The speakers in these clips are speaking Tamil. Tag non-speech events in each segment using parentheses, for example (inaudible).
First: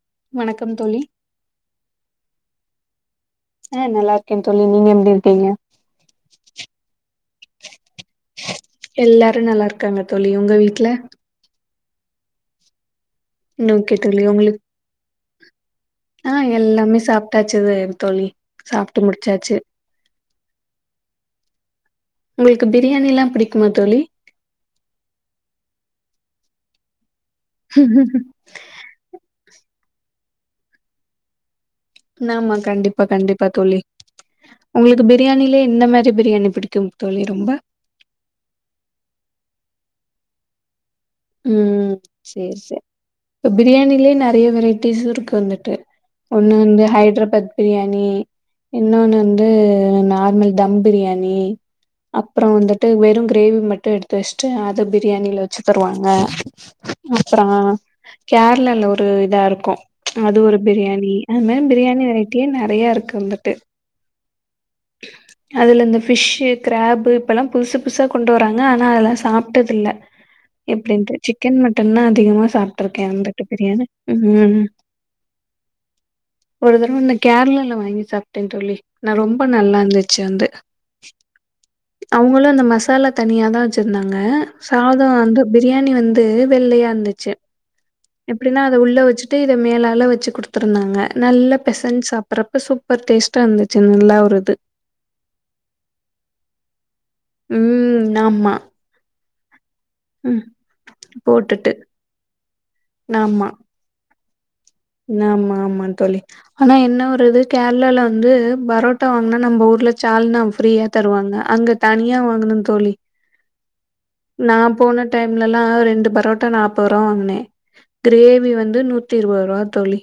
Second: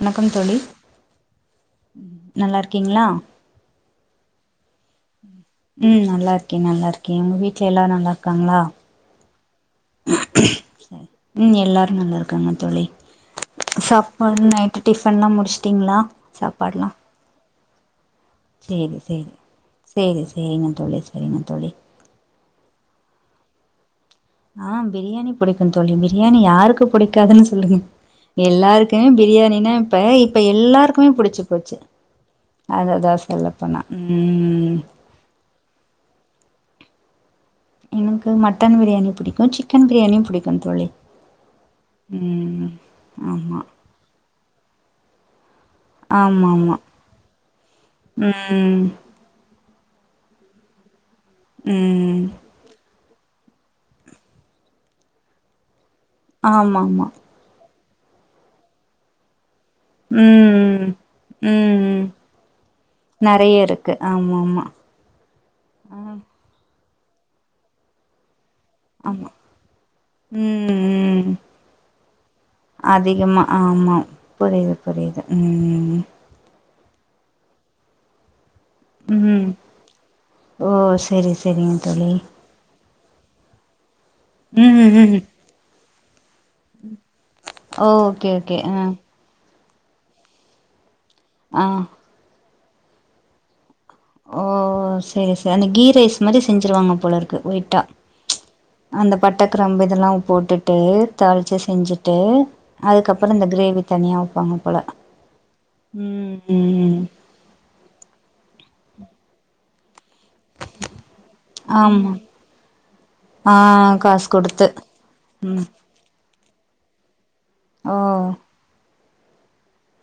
வணக்கம் தோழி நல்லாருக்கீங்ளா ஆ நல்லாருக்கேன் தோழி நீங்க எப்டி இருக்கீங்க ம் நல்லா இருக்கே நல்லா இருக்கே உங்க வீட்ல எல்லா நல்லாருக்காங்ளா எல்லாரு நல்லாருக்காங்க தோழி உங்க வீட்ல உம் எல்லாரு நல்லாருக்காங்க தோழி இன்னும் ஓகே தோழி சாப்பாட் உங்களுக்கு நைட்டு டிஃபன்லா முடிச்ட்டிங்களா சாப்பாடுலா டாச்சதூ தோழி சேரி சாப்ட்டு சேரி முடிச்சாச்சு சேரி சேரிங்க தோழி செரிங்க தோழி உங்களுக்கு பிரியாணீலா பிடிக்குமா தோழி ஆஹ் பிரியாணி புடிக்கூ தோழி பிரியாணி யாருக்கு புடிக்காதுன்னு சொல்லுங் எல்லாருக் ஏ பிரியாணின்னா இப்ப இப்ப எல்லாருக்குமே புடிச்சு போச்சி நாமா கண்டிப்பா கண்டிப்பா தோழி ம் உங்களுக்கு பி பிரியாணிலே என்ன மாரி பிரியாணி பிடிக்கும் தோழி ரொம்ப எனக்கு மட்டன் பிரியாணி பிடிக்கு சிக்கன் பிரியாணியு பிடிக்கு தோழி உம் சேரி ம் சேர் இப்ப ஆமா பிரியாணீலே நெறையா வெரைட்டீஸ் இருக்கு வந்துட்டு ஒண்ணு ஆமாமா வந்து ஹைட்ரபாத் பிரியாணீ ம் இன்னொன்னு வந்த் தூ நார்மல் தம் பிரியாணீ ம் அப்றோ வந்துட்டூ வெறு கிரேவி மட்டு எடுத்து வச்ட்டு அத பிரியாணீல வச்சு தருவாங் க ஆமாமா அப்றோ கேரளால ஒரு இதா இருக்கூ அது ஒரு ம் பிரியாணீ அந்த மாரி ம் பிரியாணி வெரைட்டியே நெறையா இருக்கு வந்துட்டூ ஆமாம்மா அதுல இந்த ஃபிஷ்ஷு கிராப்பு இப்பெல்லா புதுசு புசா கொண்டு வராங்க ஆனா அதெல்லா ஆமா சாப்டது இல்ல ம் எப்டின்ட்டு ம் சிக்கன் மட்டன்னா அதிகமா சாப்ட்ருக்கே அதிகமா வந்துட்டு பிரியாணி ஆமா ம் ம் ம் புரியுது புரியுது ம் ம் ம் ஒரு தரவ ந கேரளால வாங்கி சாப்ட தோழி நா ரொம்ப ம் நல்லா இருந்துச்சு அந்து ஓ செரி செரிங்க தோழி அவுங்களே அந்த மசாலா தனியா தா வச்ருந்தாங்க ம் சாதோ ம் வந்து பிரியாணி வந் ந்து வெள்ளயா இந்துச்சு ஓகே ஓகே எப்டினா அத ஆ உள்ள வச்சிட்டு இத மேலால வச்சு குடுத் துருதாங்க நல்ல ஆ பெசஞ் சாப்புறப்ப சூப்பர் டேஸ்ட்டா இந்துச்சி நல்லா ஒரு இது சேரி ச அந்த கீ ரைஸ் மாரி செஞ்ருவாங்க போல இருக்கு ஒய்ட்டா ம் ஆமா அந்த பட்ட கிரம்பு இதெல்லா ம் போடுட்டு தாள்சு போட்டுட்டு செஞ்சிட்டு அதுக்கப்ற இந்த கிரேவி தனியா வெப்பாங்க போல நாம ஆமா தோழி ம் ஆனா ம் என்ன ஒரு இது கேர்ளால வந்து பரோட்டா வாங்னா நம்ப ஊர்ல சால்னா அவங் ஃப்ரீயா தருவாங்க அங்க ஆமா தனியா வாங்கனு தோழி ஆ காஸ் நா போன டைம்லலா ரெண்டு பரோட்டா நாப்றோருவா வாங்னே ஓ கிரேவி வந்து நூ த்தி இருவருவா தோழி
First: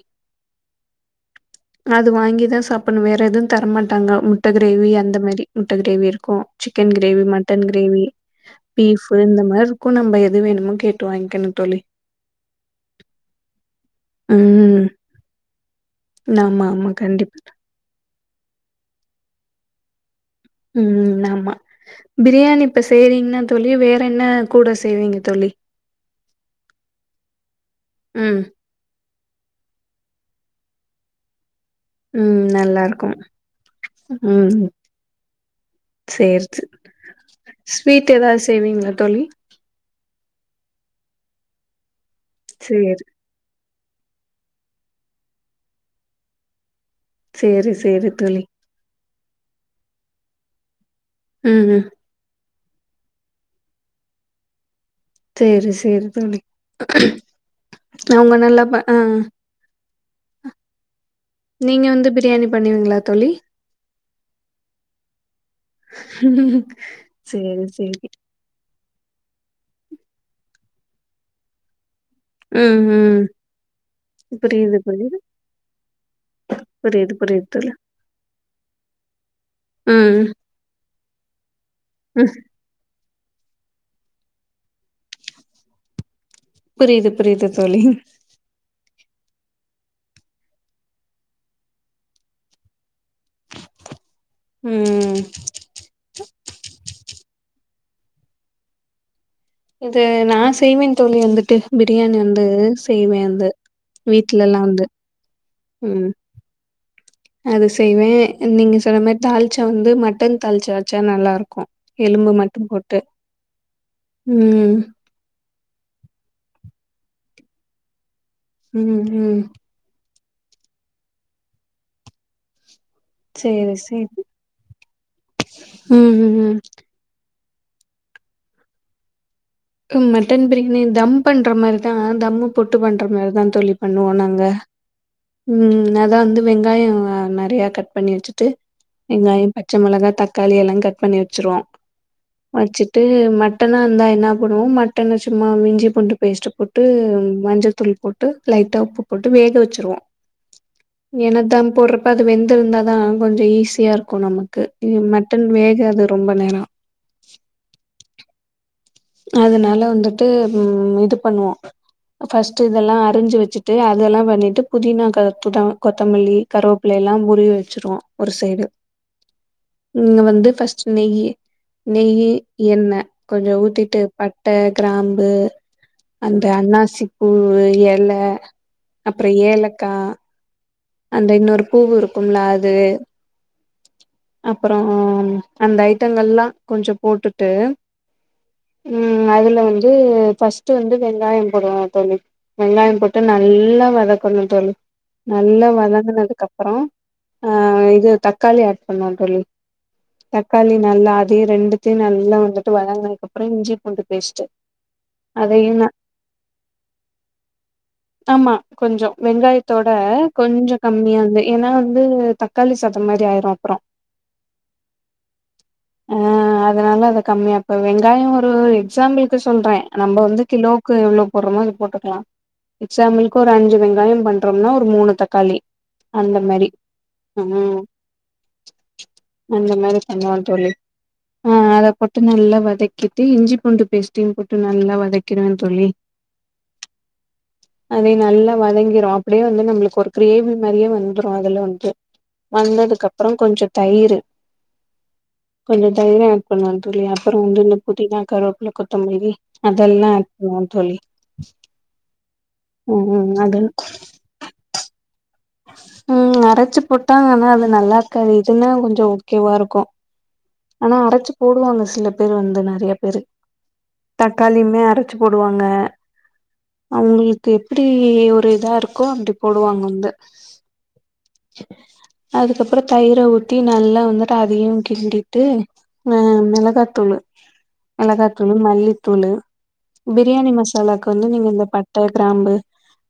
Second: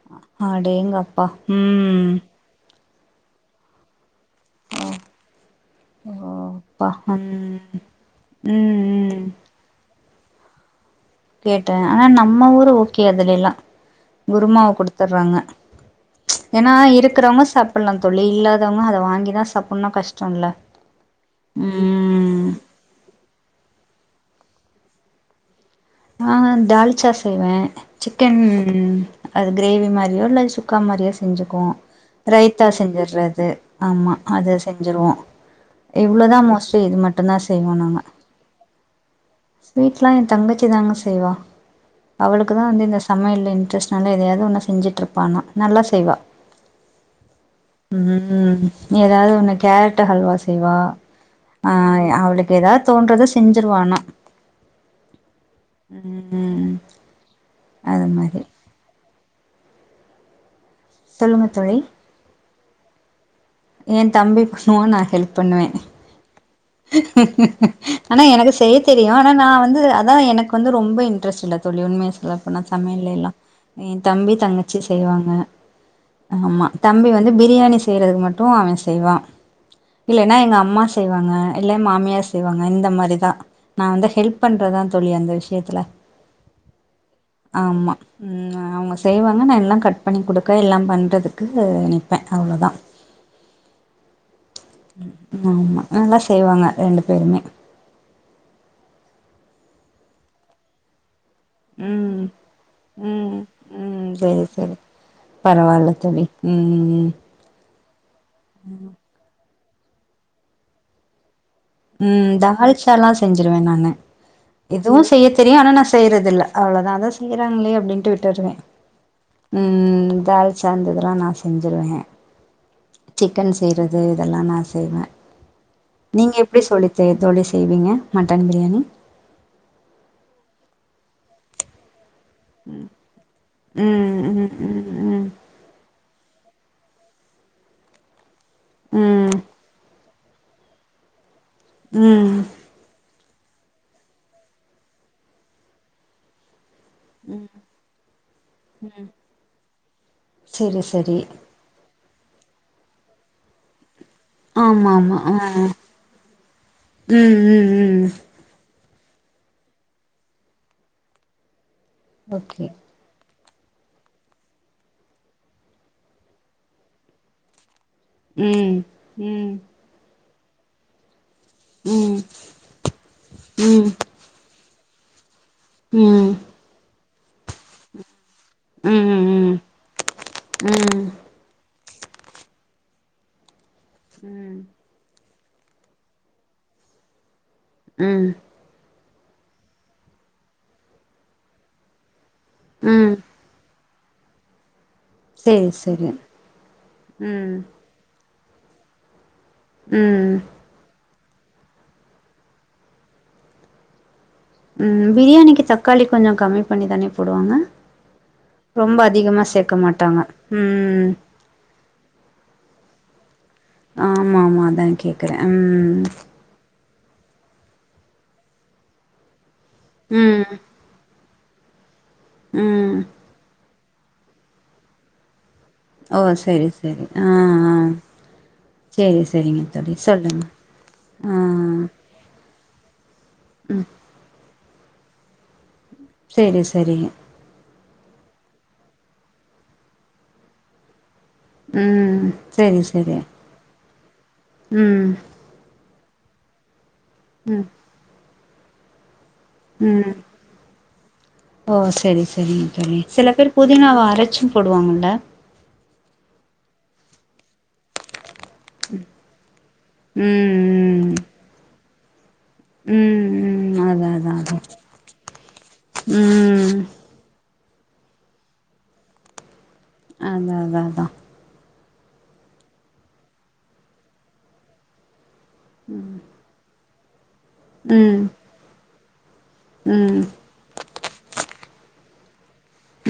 அடேங்கப் பா ம் அது வாங்கி தா சாப்புன்னு வேற எது தர மாட்டாங்க மு ட்ட கிரேவி அந்த மேரி முட்ட கிரேவி ஓ இருக்கு அப்பா சிக்கன் கிரேவி ம் மட்டன் கிரேவி ம் பீஃப் பு ம் இந்த மார்ருக்கு நம்ப எது வேணுமோ கே கேட்ட ஆனா நம்ம ஊரு ஓகே அதுலிலா குருமாவ ம் குடுத்துற்றாங்க ஆமா ஏனா ஆமா கண்டிப்பா இருக்கறவங்க சாப்புல்லா தோழி இல்லாதவங்க அத வாங்கிதா சாப்புன்னா கஷ் ம் ஆமா பிரியாணி இப்ப செய்றீங்னா தோழி வேற என்ன கூட செய்வீங்க தோழி ஆ தால்ச்சா செய்வே சிக்கன் ம் அது கிரேவி மாரியோ இல்ல சுக்கா மாரியோ செஞ்சுக்வோ ம் ரைத்தா நல்லா இருக்கு செஞ்சறுது ஆமா அது ம் செஞ்சிருவோ இவ்ளோதா சேரி சே மோஸ்லி இது மட்டுதா செய்வோ நாங்க ஸ்வீட் ஏதாவது செய்வீங்களா தோழி ஸ்வீட்லா எ தங்கச்சி தாங்க செய்வா அவளுக்குதா வந்து இந்த சேரி சமயல்ல இன்ரெஸ் நல்ல எதயாவது ஒன்ன செஞ்சிட்ருப்பா ஆனா நல்லா செய்வா சேரி சேரி தோழி ம் எதாவது ஒன்னு கேரட் ஹல்வா செய்வா ஆ ம் அவளுக் கு ஏதா தோன்றது செஞ்சிருவா ஆனா சேரி சேரி தோழி ம் அது அவுங்க மாரி நல்லா பா ஆ சொல்லுங்க நீங்க வந்து பிரியாணி பண்ணுவீங்ளா தோழி எ தம்பி பண்ணுவா நா ஹெல்ப் பண்ணுவே உம்உம்உம் ஆனா எனக்கு செய்ய தெரியு ஆனா நா வந்து அதா எனக் வந்து ரொம்ப இன்ட்ரெஸ்ட் இல்ல தோழி உண்மையா சொல்லபோனா ம் சமயல ம் எல்லா எ தம்பி புரியுது தங்கச்சி புரியுது செய்வாங்க ஆமா தம்பி புரியுது வந்து புரியுது தோழி பிரியாணி செய்றது மட்டு அவ செய்வா ம் இல்லனா எங்க அம்மா செய்வாங்க இல்ல ம் மாமியார் செய்வாங் க இந்த மாரிதா நா வந்து ஹெல்ப் பண்றதா தோழி அந்த விஷியத்துல புரியுது புரியுது தோழி ம் அ அவுங்க செய்வாங்க நா எல்லா கட் பண்ணி கொடுக்க எல்லா பண்ணுறதுகு நிப்பே அவ்ளோதா ம் ஆமா நல்லா செய்வாங்க ரெண்டு பேருமே இது நா செய்வே தோழி வந்து ட்டு பிரியாணி ம் வந்து செய்வே ம் அது ம் சரி வீட்லலா வந்து ம் உ உ உ அது செய்வே நீங்க சொன்ன மாரி தாள்சா வந்து மட்டன் தாள்சா வச்சா நல்லா இருக்கு எலும்பு ம் மட்டு போட்டு தால்சாலா செஞ்சிருவே நானு ம் இதுவு செய்ய தெரியு ஆனா நா செய்யறதில்ல அவ்ளோதா அதா செய்றாங்ளே அப்டின்டு விட்ருவே உ உ ம் ம் தால்ச்சா இந்த இதெல்லா நா செஞ்சுருவே சிக்கன் சேரி செய்றது சேரி இதெல்லா நா செய்வே ம் நீங்க ம் ம் எப் (unintelligible) தோழி செய்வீங்க மட்டன் பிரியாணி மட்டன் பிரியாணி தம் பண்ற மாரிதா தம்மு போட்டு பண்ற மாரிதா தோழி பண்ணுவோ ம் நாங்க ம் ம் ம் ம் அதா வந்து வெங்காயோ நெறையா கட் பண்ணி வச்சு ட்டு ம் வெங்காயோ பச்ச மொளகா தக்காளி எல்லா கட் பண்ணி வச்சிருவோ உ வச்சுட்டு மட்டனா இருந்தா என்னா பண்ணுவோ மட்டன சும்மா இஞ்சி பூண்டு பேஸ்ட்டு போட் ட்டு மஞ்சத்தூள் போட்டு லைட்டா உப்பு போட்டு வேக வெச்சுருவோ செரி செரி எனதாம் பொறு இப்ப அது வெந்திருந்தா தா கொஞ்ச ஈஸியா இருக்கு நமக்கு ஆமா ம் மட்டன் வேகாது ரொம்ப நேரோ உ உ உ அதுனால வந்துட்டு ம் இது பண்ணுவோ பஃஸ்ட்டு ஓகே இதெல்லா அறிஞ்சு வெச்சுட் ட்டு அதெல்லா பண்ணிட்டு புதினா கருப்புதா கொத்தமல்லி கருவேப்பில எல்லா உருகி வச்சிருவோ ஒரு சைடு ம் ம் நீங்க வந்து ஃபஸ்ட் நெய்யி ம் ம் நெய்யி எண்ணெ கொஞ்சொ ம் ஊத்திட்டு பட்ட ட்ட கிராம்பு ம் அந்த அன்னாசிப் பூ எல உ உ அப்றொ ஏலக்கா அந்த இன்னொரு பூவு இருக்குல்ல அது ம் அப்பறொ ஆ அந்த ஐட்டங்கள்லா கொஞ்சொ போட்டுட்டு உ ம் அதுல வந்து ஃபர்ஸ்ட்டு வந்து வெங்காயோ போடுவாங் தோழி வெங்காயோ ம் போட்டு நல்லா வதக்கணு தோழி நல்லா சேரி சேரி வதங்குனதுக்குப்பறொ ஆ ம் இது தக்காளி ஆட் பண்ணு தோழி ம் தக்காளி நல்லா அதயு ரெண்டு நல்லா வந்துட்டு வதங்குனதுக்க ப்புறொ இஞ்சிபூண்டு பேஸ்ட்டு ம் பிரியாணிக்கு அதையு ந தக்காளி கொஞ்சொ கம்மி பண்ணி தானே போடுவாங்க ஆமா ரொம்ப கொஞ்சொ அதிகமா சேக்க வெங்காயத்தோட மாட்டாங்க கொஞ்சோ ம் கம்மியா வந்து ஏன்னா வந்து தக்காளி சாதோ மாரி ஆயிரு அப்றொ ஆமா ஆமா அதா கேக்குறே ம் ஆ அதுனால அத கம்மியா இப்ப வெங்காயோ ஒரு எக்ஸாம்பிளுக்கு சொல்றே நம்ப வந்து ம் கிலோவுக்கு எவ்ளோ போடுறமோ அது போட்டுக்கலா உ எக்ஸாம்பிளுக்கு ஒரு அஞ்சு வெங்காயோ பண்றோம்னா ஒரு மூணு தக்காளி ஓ அந்த செரி மாரி செரி ஆ ஆ ம் செரி செரிங்க அந்த தோழி மாரி சொல்லுங்க ஆ ஆ மட்டு நல்லா வதக்கிட்டு இஞ்சி பூண்டு பேஸ்ட்டயும் போட்டு நல்லா வதக்கிடுவே தோழி சேரி சேரிங்க அதே நல்லா வதங்கிரு அப்டியே வந்து நம்ளுக்கு ஒரு கிரேவி மாரியே வந் ரு அப்புறோ அதுல வன்ட்டு ம் சேரி வந்ததுக்கு சேரி அப்றம் கொஞ்சோ தயிரு ம் கொஞ்சோ தயிர் ஆட் பண்ணுவே தோழி அப்பறோ வந்து ம் இந்த புதினா கருவேப்புல கொத்த மல்லி அதெல்லா ம் ஆட் பண்ணுவோ தோழி ஓ சேரி சேரிங்க தோழி சில ம் பேர் அது புதினாவ அரைச்சும் போடுவாங்கல்ல ம் அரைச்சிப் போட்டாங்கன்னா அது நல்லாருக்காது இதுன்னா கொஞ்சோ ஓகேவா இருக்கு ஆனா ம் அரைச்சுப் போடுவாங்க சில பேர் வந்துனா நெறைய பேரு ம் ம் ம் அதா அதா அதா தக்காளியுமே அரைச்சுப் போடுவாங்க ம் அவுங்களுக்கு எப்டி ஒரு இதா இருக்கோ அப்டி போடுவாங்க வந்து அதா அதா அதா அதுக்கப்றோ தயிர ஊத்தி நல்லா வந்துட்டு அதையு கிண்டிட்டு அ ம் மொளகாத்தூளு மொளாக ம் தூளு மல்லித்தூளு ம் பிரியாணி மசாலாக்கு வந்து நீங்க இந்த பட்ட கிராம்பு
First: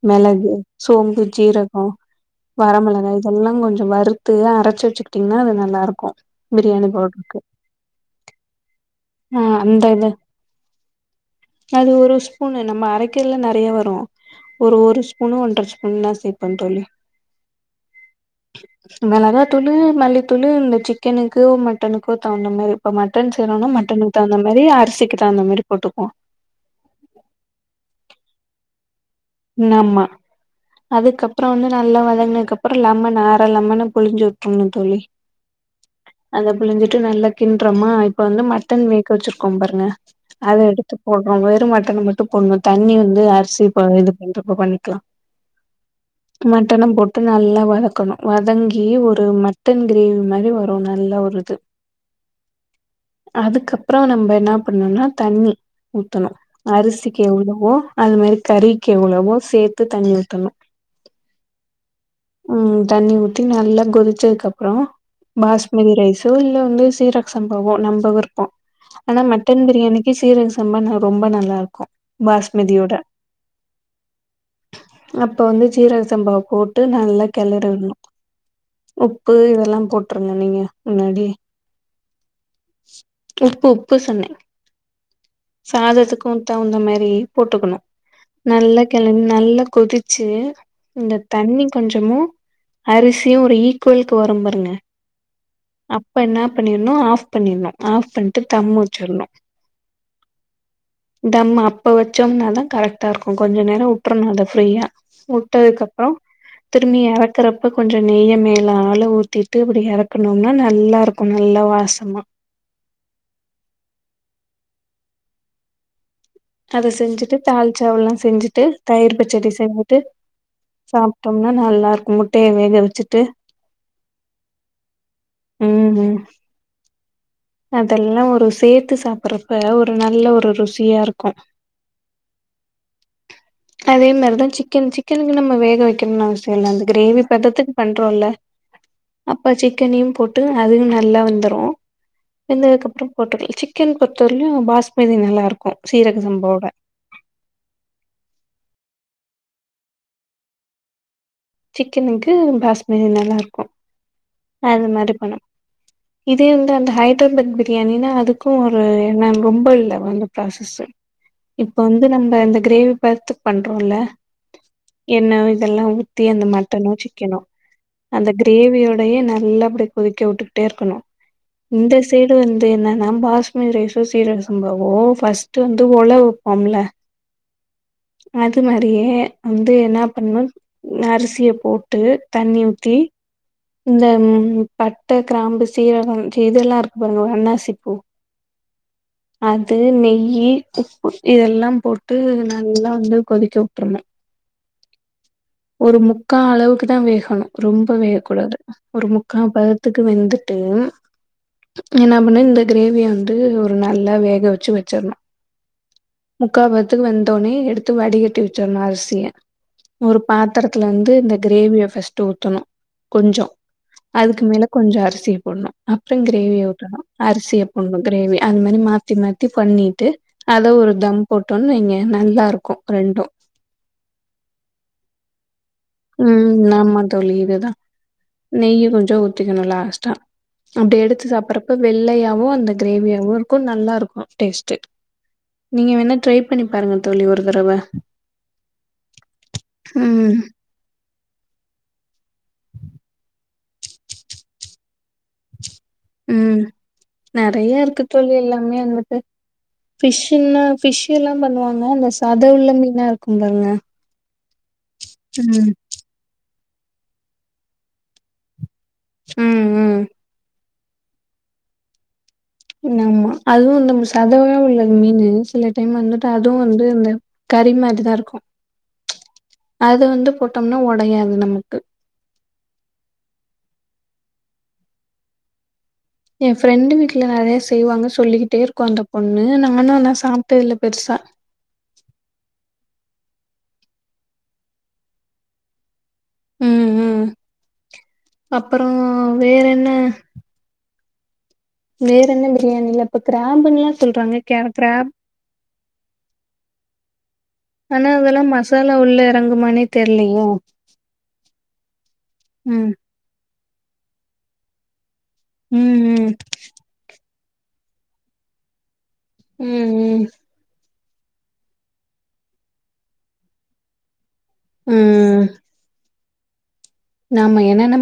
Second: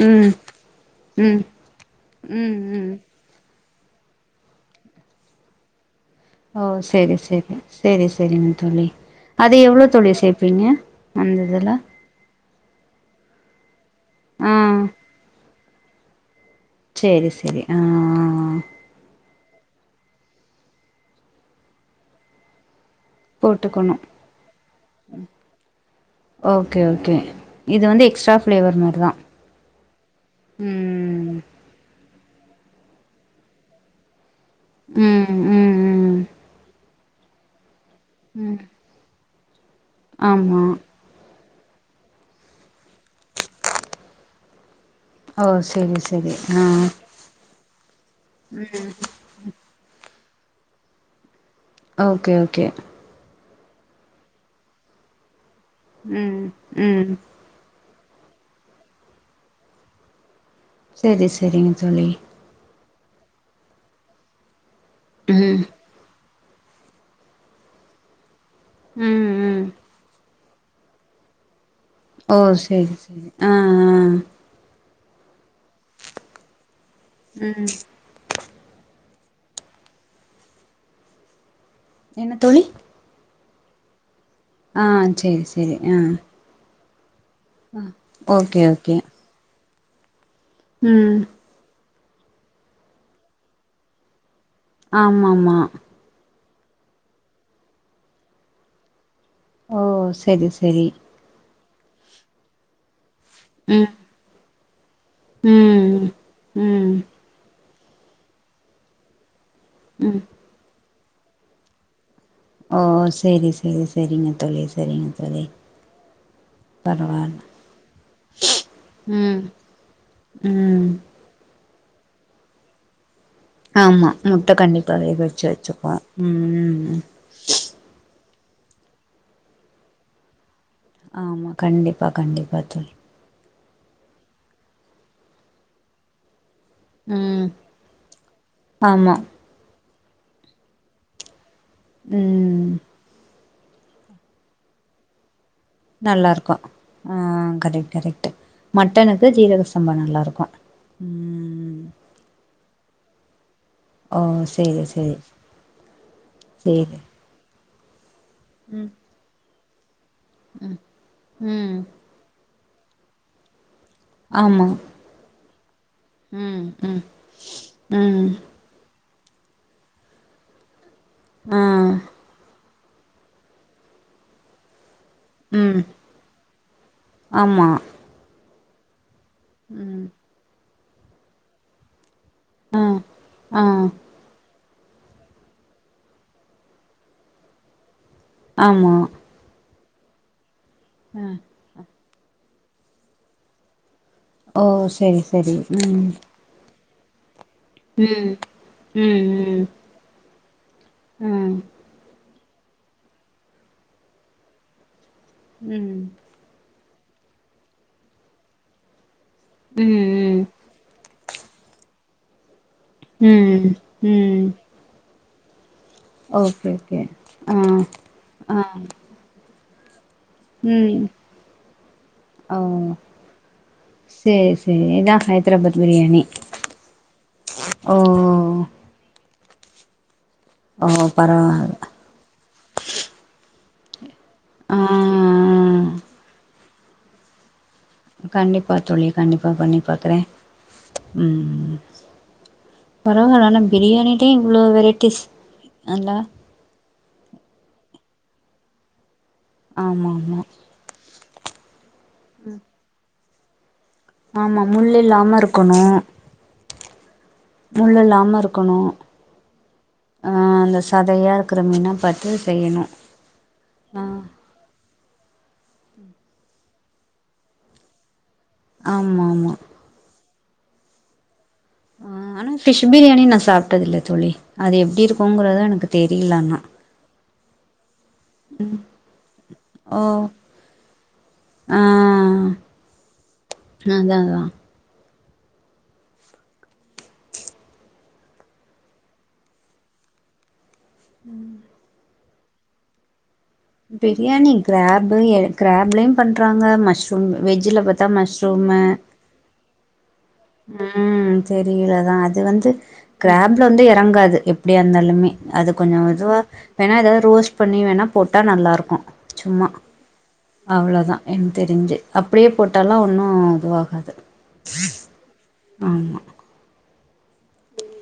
ம் மெளகு சோம்பு ம் ஜீரகோ ம் ம் வரமெள கா இதெல்லா கொஞ்சம் வறுத்து அரச்சு வெச்சுக்கிட்டீங்கன்னா அது நல்லாருக்கு ஓ சேரி சேரி சைரி சேரிங் தோழி ஆ அதை எவ்ளோ அந்த தோழி சேப்பிங்க அந்த இதுல அது ஒரு ஸ்பூனு நம்ம அரைக்கல்ல நறைய வரு ஆ ஒரு ஒரு ஸ்பூனு ஒன்ற ஸ்பூன்தா சேப்பே தோழி சேரி சேரி ஆ மொளகாதூளு மல்லித்தூளு இந்த சிக்கனுக்கு மட்டனுக்கோ தகுந்த மாரி இப்போ மட்டன் செய்றோனா போட்டுக்கணு மட்டனுக்கு தகுந்த மாரி அரிசிக்கு தகுந்த மாரி போட்டுப்போ ஓகே ஓகே இது வந்து எக்ஸ்ட்ரா ஃப்ளேவர் மாரிதா ஆமா ம் அதுக்கப்றோ வந்து நல்லா வதங்குனதுக்கு அப்றோ லெமன அர லெம்ன புழிஞ்சி உ ட்னோ தோழி ம் ம் ம் அத பிழிஞ்சிட்டு நல்லா கின்றோம்மா இப்ப வந்து ம் மட்டன் வே வெச்சுருக்கோம் பாருங்க அத ஆமா எடுத்து போட்றோ வெறு மட்டன மட்டு போட்ணு தண்ணி வந்து அரிசி இப்ப இது பண்றப்ப பண்ணிக்கலா ஓ சேரி சேரி ஆ ட்டு நல்லா வதக்கணு வதங்கி ம் ஒரு மட்டன் கிரேவி மாரி வரு நல்லா ஒரு இது ஓகே ஓகே அதுக்கப்றோ நம்ப என்ன பண்ணோனா தண்ணி ஊத்தணு ம் ம் அரிசிக்கு எவ்ளோவோ அது மாரி கறிக்கு எவ்ளோவோ சேத்து தண்ணி ஊத்தணு சேரி சேரிங்க தோழி ம் தண்ணி ஊத்தி நல்லா கொதிச்சதுக்கு அப்றோ ம் பாஸ்மதி ரைஸ் மதியோ இல்ல சீரக் சம்பாவே நம்ப விருப்போ ஆனா மட் ம் மட்டன் ம் பிரியாணிக்கு சீரக சம்பா ந ரொம்ப நல்லா இருக்கு ஓ சேரி பாஸ்மதியோட சேரி ஆ ஆ அப்ப வந்து சீரக சம்பாவ போட்டு நல்லா ம் கெளறிட்ணு உப்பு இதெல்லா போட்ருங்க நீங்க முன்னாடியே என்ன தோழி உப்பு உப்பு சொன்ன ஆ செரி செரி ஆ சாதத்துக்கு தகுந்த மாரி போட்டுக்கணு ஓகே நல்லா ஓகே கெளங் நல்லா கொதிச்சு ம் இந்த தண்ணி கொஞ்சமு அரிசியு ஒரு ஈக்குவலுக்கு வரும் பாருங்க ஆமாமா அப்ப என்னா பண்ணிர்ணு ஆஃப் பண்ணிர்ணு ஆஃப் பண்ட்டு தம்மு வச்சிர்ணு ஓ செரி செரி தம்ம அப்ப வச்சோம்னாதா கரெக்டா இருக்கு கொஞ்ச நேரோ ம் வுட்றனு அத ஃப்ரீயா வுட்டதுக்கு ம் அப்பறோ ம் திரும்பியு இர க்கிறப்ப கொஞ்ச நெய்ய மேலால ஊத்திட்டு அப்டி ம் எறக்ணோனா ஆ நல்லாருக்கு நல்ல வாசமா ஓ செரி செரி செரிங்க தோழி செரிங்க தோழி அது பரவால்ல செஞ்சுட்டு தால்சவுள்ல்லா செஞ்சுட்டு தயிர் ம் பச்சடி செஞ்சுட்டு ம் சாப் ட்டோம்னா நல்லா இருக்கு முட்டைய வேக வச்சுட்டு ஆமா முட்ட கண்டிப்பா வேக வச்சு வச்சுப்போ ம் ம் ம் அதெல்லா ஒரு சேர்த்து சாப்புறப்ப ஒரு நல்ல ஒரு ருசி ஆமா கண்டிப்பா கண்டிப்பா தோழி அதே மாரிதா சிக்கன் சிக்கன்னு நம்ம வேக வக்கணும்னு அவசியமில்ல கிரேவி ம் பதத்துக்கு பண்றோல ஆமா அப்ப சிக்கனையு போட்டு அதுவு நல்லா வெந்துரு ம் வெந்ததுக்கு அப்றோ போட்டு சிக்கன் பொறுத்தவர்லயு பாஸ்மதி நல்லாருக்கு நல்லாருக்கோ ஆ கரெக்ட் கரெக்ட்டு மட்டனுக்கு ஜீரக சம்பா நல்லா இருக்கு சிக்கனுக்கு பாஸ்மதி நல்லா இருக்கு ஓ சேரி அந்த மாரி சேரி பண்ணு இதே வந்து அந்த சேரி ஹை த்ரபாத் பக் பிரியாணினா அதுக்கு ஒரு ம் என ரொம்ப இல்ல அந்த ப்ராசஸ்ஸு இப்ப ம் வந் நம்ம இந்த கிரேவி பதத்துக்கு பண்றோல ஆமா என்ன இதெல்லா அந்த ம் மட்டனோ ம் சிக்கனோ ம் அந்த கிரே கிரேவியோடையே நல்லா அப்டி கொதிக்க விட்டுக்கிட்டே இருக்கணு ஆ இந்த சைடு வந்து என்னன்னா பாஸ்மதிரைசோ சீரகசம்பாவோ ஃபஸ்ட்டு ம் வந்து ஒழ வப்போம்ல ஆமா அது மாரியே வந்து என்ன ம் பண்ணு அரிசிய போட்டு தண்ணி ஆ ஊத்தி ஆ இந்த பட்ட கிராம்பு சீரகம் இதெல்லா இருக்கு பாருங்க அண்ணாசிப்பூ ஆமா அது நெய்யி உப்பு அ இதெல்லா போட் விட்டு நல்லா வந்து கொதிக்க வுட்ரணு ஓ செரி செரி ம் முக்கா அளவுக்கு தா வேகணு ரொம்ப வே க ம் கூடாது ஒரு ம் முக்கா ம் பதத்துக்கு வெந்துட்டு ஆ என்னா பண்ண இந்த கிரேவிய வந்து ஒரு நல்லா வேக வச்சு வச்சர்ணு ம் முக்கா பதத்துக்கு வெந்தோனே எடுத்து வடிகட்டி வச்சரனு அரிசிய ம் ஒரு ம் பாத்திரத்துல வந்து இந்த கிரேவிய ஃபஸ்ட் ஊத்தணு கொஞ்சோ ம் அதுக்கு ம் மேல கொஞ்சோ அரிசிய போட்ணு அப்றோ கிரேவி ஓகே ஊத்தணு ஓகே ஆ அரிசிய போட்ணு கிரேவி அந்த ஆ மாரி மா மாத்தி மாத்தி பண்ணிட்டு அத ஒரு ம் தம் போட்டோன் வைங்க நல்லா ஓ இருக்கு ரெண்டு சேரி சேரி என்னா சை (unintelligible) ம் ஆமா தோழி இதுதா நெய்யு கொஞ்சோ ஊத்திக்கணு லாஸ்ட்டா ஓ அப்டி எடுத்து சாப்பறப்ப பரவால்ல வெள்ளையாவு அந்த கிரேவியாவு இருக்கு நல்லா இருக்கு ஆ டேஸ்ட்டு நீங்க வேண்ணா ட்ரை பண்ணி பாருங்க தோழி ஒரு தடவ கண்டிப்பா தோழி கண்டிப்பா பண்ணி பாக்கறே ம் ம் பரவால ஆனா பிரியாணிலையே இவ்ளோ வெரைட்டிஸ் நல்லா ம் நெறைய இருக்கு தோழி எல்லாமே அங்குட்டு ஆமா ஆமா ஃபிஷ்சுன்னா ஃபிஷ் எல்லா பண்ணுவாங்க அந்த சத உள்ள மீனா இருக்கும் பாருங்க ஆமா முள் இல்லாம இருக்கணு முள் இல்லாம இருக்கணு ம் ம் ஆ அந்த சதையா இருக்கிற மீனா பாத்து செய்யணு ன்னாமா அது நம் ஆ சதவா உள்ள மீனு சில டைம் வந்துட்டு அதுவு வந்து இந்த கறி மாரிதா இருக்கு ஆமாம்மா அது வந்து போட்டம்னா ஒடையாது நமக்கு ஆ ஆனா ஃபிஷ் பிரியாணி நா சாப்ட்டது இல்ல தோழி அது எப்டி இருக்குங்கிறதா எனக்கு தெரில எ ஆனா ஃப்ரெண்டு வீட்ல நெறைய செய்வாங்க சொல்லிக்கிட்டே இருக்கு அந்த பொண்ணு நானு ஓ ஆனா சாப்ட்டதுல்ல பெருசா ஆ அதா அதா ம் ம் அப்பறோ வேற என்ன ம் வேற என்ன பிரியாணில இப்ப கிராம்புன் பிரியாணி கிராப்பு கிராப்லயு பண்றாங்க மஷ்ரூம் வெஜ்ஜில பாத்தா ஆனா அதெல்லா மஷ்ரூமு மசாலா உள்ள எறங்குமானே தெர்லயே ம் தெரில தா அது வந்து ம் கிராப்ல வந்து எறங்காது எப்படியா இருந்தாலுமே அது கொஞ்சோ ம் ம் இதுவா வேணா ஏதாவது ரோஸ்ட் பண்ணி வேணா போட்டா நல்லாருக்கு சும்மா ம் ம் அவ்ளோதா என் தெரிஞ்சு அப்டியே போட்டால்லா ஒன்னு இதுவாகாது ம் ம் ம் ஆம்மா நாம எனன்னம்